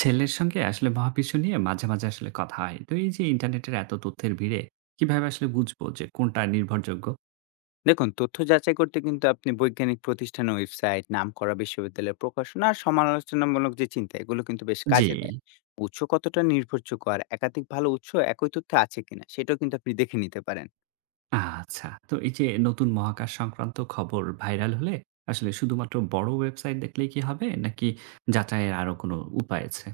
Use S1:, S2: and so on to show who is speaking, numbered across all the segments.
S1: ছেলের সঙ্গে আসলে মহাবিশ্ব নিয়ে মাঝে মাঝে আসলে কথা হয়। তো এই যে ইন্টারনেটের এত তথ্যের ভিড়ে কিভাবে আসলে বুঝবো যে কোনটা নির্ভরযোগ্য?
S2: দেখুন, তথ্য যাচাই করতে কিন্তু আপনি বৈজ্ঞানিক প্রতিষ্ঠানের ওয়েবসাইট, নামকরা বিশ্ববিদ্যালয়ের প্রকাশনা আর সমালোচনামূলক যে চিন্তা, এগুলো কিন্তু বেশ
S1: জি।
S2: কাজে দেয়। উৎস কতটা নির্ভরযোগ্য আর একাধিক ভালো উৎস একই তথ্য আছে কিনা, সেটাও কিন্তু আপনি দেখে নিতে পারেন।
S1: আচ্ছা। তো এই যে নতুন মহাকাশ সংক্রান্ত খবর ভাইরাল হলে আসলে শুধুমাত্র বড় ওয়েবসাইট দেখলেই কি হবে? নাকি যাচাইয়ের আরো কোনো উপায় আছে?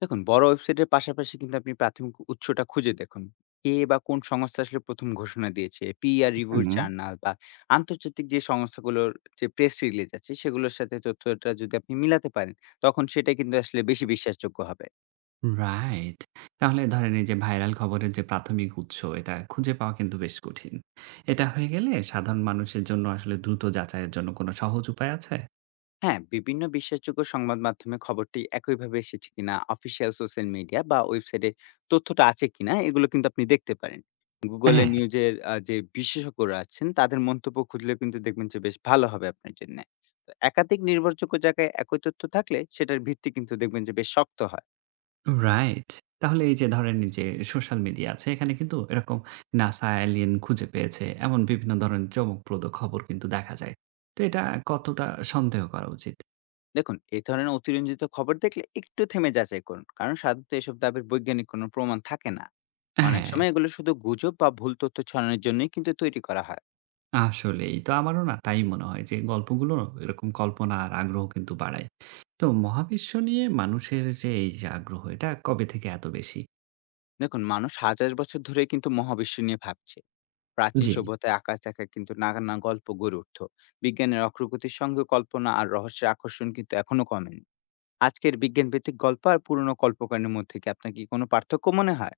S2: দেখুন, বড় ওয়েবসাইটের পাশাপাশি কিন্তু আপনি প্রাথমিক উৎসটা খুঁজে দেখুন। কে বা কোন সংস্থা আসলে ১ম ঘোষণা দিয়েছে, পিয়ার রিভিউ
S1: হুম।
S2: জার্নাল বা আন্তর্জাতিক যে সংস্থাগুলোর যে প্রেস রিলিজ আছে, সেগুলোর সাথে তথ্যটা যদি আপনি মিলাতে পারেন, তখন সেটা কিন্তু আসলে বেশি বিশ্বাসযোগ্য হবে।
S1: রাইট। তাহলে ধরেন এই যে ভাইরাল খবরের যে প্রাথমিক উৎস এটা খুঁজে পাওয়া কিন্তু বেশ কঠিন। এটা হয়ে গেলে সাধারণ মানুষের জন্য আসলে দ্রুত যাচাইয়ের জন্য কোনো সহজ উপায় আছে?
S2: হ্যাঁ, বিভিন্ন বিশ্বাসযোগ্য সংবাদ মাধ্যমে খবরটি একইভাবে এসেছে কিনা, অফিসিয়াল সোশ্যাল মিডিয়া বা ওয়েবসাইটে তথ্যটা আছে কিনা, এগুলো কিন্তু আপনি দেখতে পারেন। Google এ
S1: হ্যাঁ।
S2: নিউজের যে বিশেষজ্ঞরা আছেন, তাদের মন্তব্য খুঁজলে কিন্তু দেখবেন যে বেশ ভালো হবে আপনার জন্যে। তো একাধিক নির্ভরযোগ্য জায়গায় একই তথ্য থাকলে সেটার ভিত্তি কিন্তু দেখবেন যে বেশ শক্ত হয়।
S1: রাইট। তাহলে এই যে ধরেন এই যে সোশ্যাল মিডিয়া আছে, এখানে কিন্তু এরকম নাসা এলিয়েন খুঁজে পেয়েছে, এমন বিভিন্ন ধরনের চমকপ্রদ খবর কিন্তু দেখা যায়। তো এটা কতটা সন্দেহ করা উচিত?
S2: দেখুন, এ ধরনের অতিরঞ্জিত খবর দেখলে একটু থেমে যাচাই করুন। কারণ সাধারণত এসব দাবির বৈজ্ঞানিক কোনো প্রমাণ থাকে না। অনেক
S1: হ্যাঁ,
S2: সময় এগুলো শুধু গুজব বা ভুল তথ্য ছড়ানোর জন্যই কিন্তু তৈরি করা হয়।
S1: আসলেই। তো আমারও না তাই মনে হয় যে গল্পগুলো এরকম কল্পনা আর আগ্রহ কিন্তু বাড়ায়। তো মহাবিশ্ব নিয়ে মানুষের যে এই যে আগ্রহ, এটা কবে থেকে এত বেশি?
S2: দেখুন, মানুষ হাজার বছর ধরে কিন্তু মহাবিশ্ব নিয়ে ভাবছে। প্রাচীন
S1: জি।
S2: সভ্যতায় আকাশ দেখা কিন্তু নানা গল্প গড়ে উঠত। বিজ্ঞানের অগ্রগতির সঙ্গে কল্পনা আর রহস্যের আকর্ষণ কিন্তু এখনো কমেনি। আজকের বিজ্ঞানভিত্তিক গল্প আর পুরনো কল্পকাহিনীর মধ্যে কি আপনার কি কোনো পার্থক্য মনে হয়?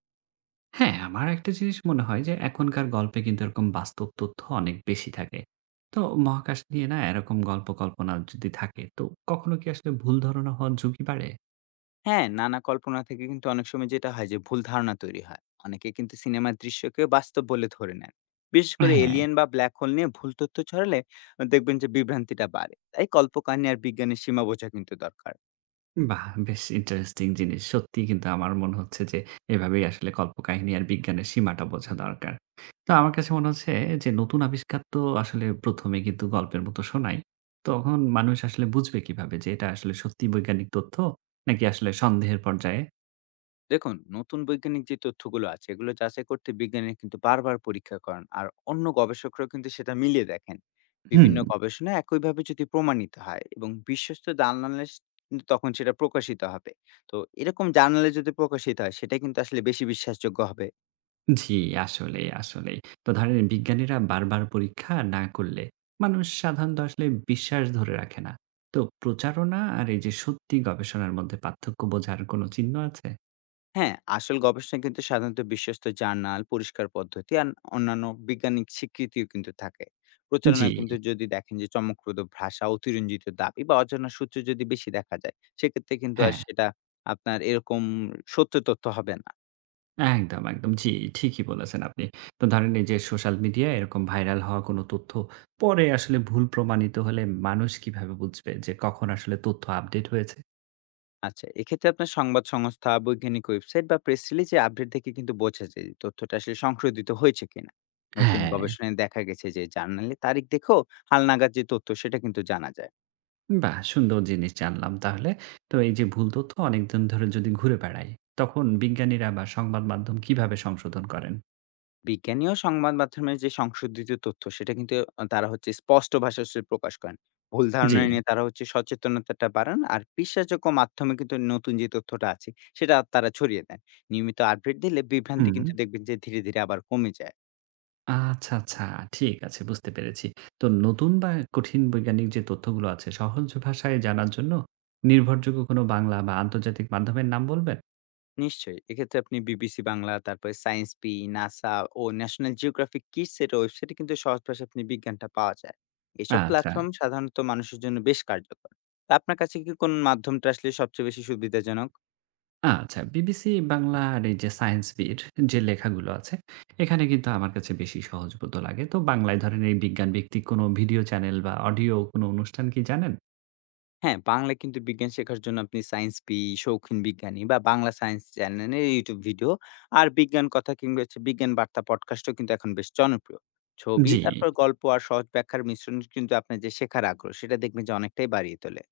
S1: হ্যাঁ, আমার একটা জিনিস মনে হয় যে এখনকার গল্পে কিন্তু এরকম বাস্তব তথ্য অনেক বেশি থাকে। তো মহাকাশ নিয়ে না এরকম গল্প কল্পনা যদি থাকে তো কখনো কি আসলে ভুল ধারণা হওয়ার ঝুঁকি বাড়ে?
S2: হ্যাঁ, নানা কল্পনা থেকে কিন্তু অনেক সময় যেটা হয় যে ভুল ধারণা তৈরি হয়। অনেকে কিন্তু সিনেমার দৃশ্যকে বাস্তব বলে ধরে নেন। বিশেষ করে
S1: হ্যাঁ,
S2: এলিয়েন বা ব্ল্যাক হোল নিয়ে ভুল তথ্য ছড়ালে দেখবেন যে বিভ্রান্তিটা বাড়ে। তাই কল্পকাহিনী আর বিজ্ঞানের সীমা বোঝা কিন্তু দরকার।
S1: বাহ! বেশ ইন্টারেস্টিং জিনিস। সত্যিই কিন্তু আমার মনে হচ্ছে যে এভাবেই আসলে কল্পকাহিনী আর বিজ্ঞানের সীমাটা বোঝা দরকার। তো আমার কাছে মনে হচ্ছে যে নতুন আবিষ্কার তো আসলে ১ম এ কিন্তু গল্পের মতো শোনায়। তখন মানুষ আসলে বুঝবে কিভাবে যে এটা আসলে সত্যিই বৈজ্ঞানিক তথ্য নাকি আসলে সন্দেহের পর্যায়ে?
S2: দেখুন, নতুন বৈজ্ঞানিক যে তথ্যগুলো আছে, এগুলো যাচাই করতে বিজ্ঞানীরা কিন্তু বারবার পরীক্ষা করেন আর অন্য গবেষকরাও কিন্তু সেটা মিলিয়ে দেখেন।
S1: হুম।
S2: বিভিন্ন গবেষণায় একইভাবে যদি প্রমাণিত হয় এবং বিশ্বস্ত জার্নালে কিন্তু তখন সেটা প্রকাশিত হবে। তো এরকম জার্নালে যদি প্রকাশিত হয়, সেটা কিন্তু আসলে বেশি বিশ্বাসযোগ্য হবে।
S1: জি, আসলেই, আসলেই। তো ধরেন বিজ্ঞানীরা বারবার পরীক্ষা না করলে মানুষ সাধারণত আসলে বিশ্বাস ধরে রাখে না। তো প্রচারণা আর এই যে সত্যি গবেষণার মধ্যে পার্থক্য বোঝার কোনো চিহ্ন আছে?
S2: হ্যাঁ, আসল গবেষণায় কিন্তু সাধারণত বিশ্বস্ত জার্নাল, পরিষ্কার পদ্ধতি আর অন্যান্য বৈজ্ঞানিক স্বীকৃতিও কিন্তু থাকে।
S1: জি,
S2: প্রচারণায় কিন্তু যদি দেখেন যে চমকপ্রদ ভাষা, অতিরঞ্জিত দাবি বা অজানা সূত্র যদি বেশি দেখা যায়, সেক্ষেত্রে কিন্তু আর
S1: হ্যাঁ,
S2: সেটা আপনার এরকম সত্য তথ্য হবে না।
S1: একদম, একদম। জি, ঠিকই বলেছেন আপনি। তো ধরেন এই যে সোশ্যাল মিডিয়ায় এরকম ভাইরাল হওয়া কোনো তথ্য পরে আসলে ভুল প্রমাণিত হলে মানুষ কিভাবে বুঝবে যে কখন আসলে তথ্য আপডেট হয়েছে?
S2: আচ্ছা, এক্ষেত্রে আপনার সংবাদ সংস্থা, বৈজ্ঞানিক ওয়েবসাইট বা প্রেস রিলিজে আপডেট দেখে কিন্তু বোঝা যায় যে তথ্যটা আসলে সংশোধিত হয়েছে কিনা। নতুন
S1: হ্যাঁ।
S2: গবেষণায় দেখা গেছে যে জার্নালে তারিখ দেখেও হালনাগাদ যে তথ্য সেটা কিন্তু জানা যায়।
S1: বাহ! সুন্দর জিনিস জানলাম তাহলে। তো এই যে ভুল তথ্য অনেকদিন ধরে যদি ঘুরে বেড়ায়, তখন বিজ্ঞানীরা বা সংবাদ মাধ্যম কিভাবে সংশোধন করেন?
S2: বিজ্ঞানী ও সংবাদ মাধ্যমের যে সংশোধিত তথ্য সেটা কিন্তু তারা হচ্ছে স্পষ্ট ভাষায় সে প্রকাশ করেন। ভুল
S1: জি।
S2: ধারণা নিয়ে তারা হচ্ছে সচেতনতাটা বাড়ান আর বিশ্বাসযোগ্য মাধ্যমে কিন্তু নতুন যে তথ্যটা আছে সেটা তারা ছড়িয়ে দেন। নিয়মিত আপডেট দিলে বিভ্রান্তি
S1: হুম।
S2: কিন্তু দেখবেন যে ধীরে ধীরে আবার কমে যায়।
S1: আচ্ছা, আচ্ছা। ঠিক আছে, বুঝতে পেরেছি। তো নতুন বা কঠিন বৈজ্ঞানিক যে তথ্যগুলো আছে, সহজ ভাষায় জানার জন্য নির্ভরযোগ্য কোনো বাংলা বা আন্তর্জাতিক মাধ্যমের নাম বলবেন?
S2: নিশ্চয়ই, এক্ষেত্রে আপনি বিবিসি বাংলা, তারপরে সায়েন্স পি, নাসা ও ন্যাশনাল জিওগ্রাফিক কিডস এর ওয়েবসাইটে কিন্তু সহজ ভাষায় আপনি বিজ্ঞানটা পাওয়া যায়। এসব
S1: আচ্ছা।
S2: প্ল্যাটফর্ম সাধারণত মানুষের জন্য বেশ কার্যকর। তা আপনার কাছে কি কোন মাধ্যমটা আসলে সবচেয়ে বেশি সুবিধাজনক?
S1: আচ্ছা, বিবিসি বাংলা আর এই যে সায়েন্স বিট যে লেখাগুলো আছে, এখানে কিন্তু আমার কাছে বেশি সহজবোধ্য লাগে। তো বাংলায় ধরেন এই বিজ্ঞান ভিত্তিক কোনো ভিডিও চ্যানেল বা অডিও কোনো অনুষ্ঠান কি জানেন?
S2: হ্যাঁ, বাংলায় কিন্তু বিজ্ঞান শেখার জন্য আপনি সায়েন্স পি, শৌখিন বিজ্ঞানী বা বাংলা সায়েন্স চ্যানেলের ইউটিউব ভিডিও আর বিজ্ঞান কথা কিংবা হচ্ছে বিজ্ঞান বার্তা পডকাস্টও কিন্তু এখন বেশ জনপ্রিয়। ছবি,
S1: জি।
S2: তারপর গল্প আর সহজ ব্যাখ্যার মিশ্রণ কিন্তু আপনার যে শেখার আগ্রহ সেটা দেখবেন যে অনেকটাই বাড়িয়ে তোলে।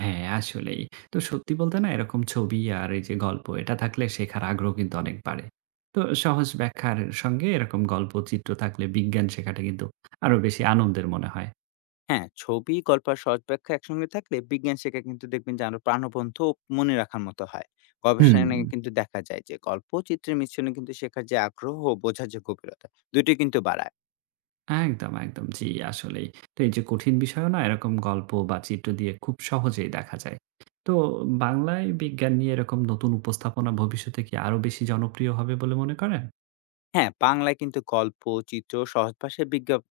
S1: হ্যাঁ, আসলেই। তো সত্যি বলতে না এরকম ছবি আর এই যে গল্প এটা থাকলে শেখার আগ্রহ কিন্তু অনেক বাড়ে। তো সহজ ব্যাখ্যার সঙ্গে এরকম গল্প, চিত্র থাকলে বিজ্ঞান শেখাটা কিন্তু আরো বেশি আনন্দের মনে হয়।
S2: হ্যাঁ, ছবি, গল্প আর সহজ ব্যাখ্যা একসঙ্গে থাকলে বিজ্ঞান শেখা কিন্তু দেখবেন যে আরো প্রাণবন্ত ও মনে রাখার মতো হয়।
S1: হুম।
S2: গবেষণায় কিন্তু দেখা যায় যে গল্প ও চিত্রের মিশ্রণে কিন্তু শেখার যে আগ্রহ ও বোঝার যে গভীরতা, দুটোই কিন্তু বাড়ায়।
S1: একদম, একদম। জি, আসলেই। তো এই যে কঠিন বিষয়ও না এরকম গল্প বা চিত্র দিয়ে খুব সহজেই দেখা যায়। তো বাংলায় বিজ্ঞান নিয়ে এরকম নতুন উপস্থাপনা ভবিষ্যতে কি আরো বেশি জনপ্রিয় হবে বলে মনে করেন?
S2: হ্যাঁ, বাংলায় কিন্তু গল্প, চিত্র, সহজ ভাষায় বিজ্ঞাপ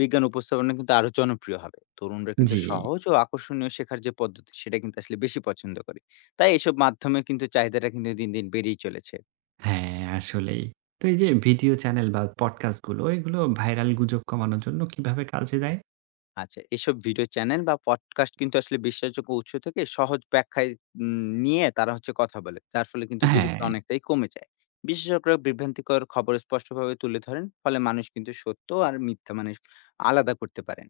S2: বিজ্ঞান উপস্থাপনা কিন্তু আরো জনপ্রিয় হবে। তরুণরা কিন্তু
S1: জি,
S2: সহজ ও আকর্ষণীয় শেখার যে পদ্ধতি, সেটা কিন্তু আসলে বেশি পছন্দ করে। তাই এসব মাধ্যমে কিন্তু চাহিদাটা কিন্তু দিন দিন বেড়েই চলেছে।
S1: হ্যাঁ, আসলেই। তো এই যে ভিডিও চ্যানেল বা পডকাস্ট গুলো এগুলো ভাইরাল গুজব কমানোর জন্য কিভাবে কাজে দেয়?
S2: আচ্ছা, এসব ভিডিও চ্যানেল বা পডকাস্ট কিন্তু আসলে বিশ্বাসযোগ্য উৎস থেকে সহজ ব্যাখ্যায় নিয়ে তারা হচ্ছে কথা বলে। যার ফলে কিন্তু গুজবটা
S1: হ্যাঁ,
S2: অনেকটাই কমে যায়। বিশেষজ্ঞরা বিভ্রান্তিকর খবর স্পষ্টভাবে তুলে ধরেন। ফলে মানুষ কিন্তু সত্য আর মিথ্যা মানুষ আলাদা করতে পারেন।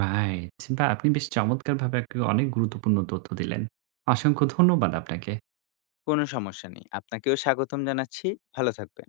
S1: রাইট। বা আপনি বেশ চমৎকারভাবে একটা অনেক গুরুত্বপূর্ণ তথ্য দিলেন। অসংখ্য ধন্যবাদ আপনাকে।
S2: কোনো সমস্যা নেই। আপনাকেও স্বাগতম জানাচ্ছি। ভালো থাকবেন।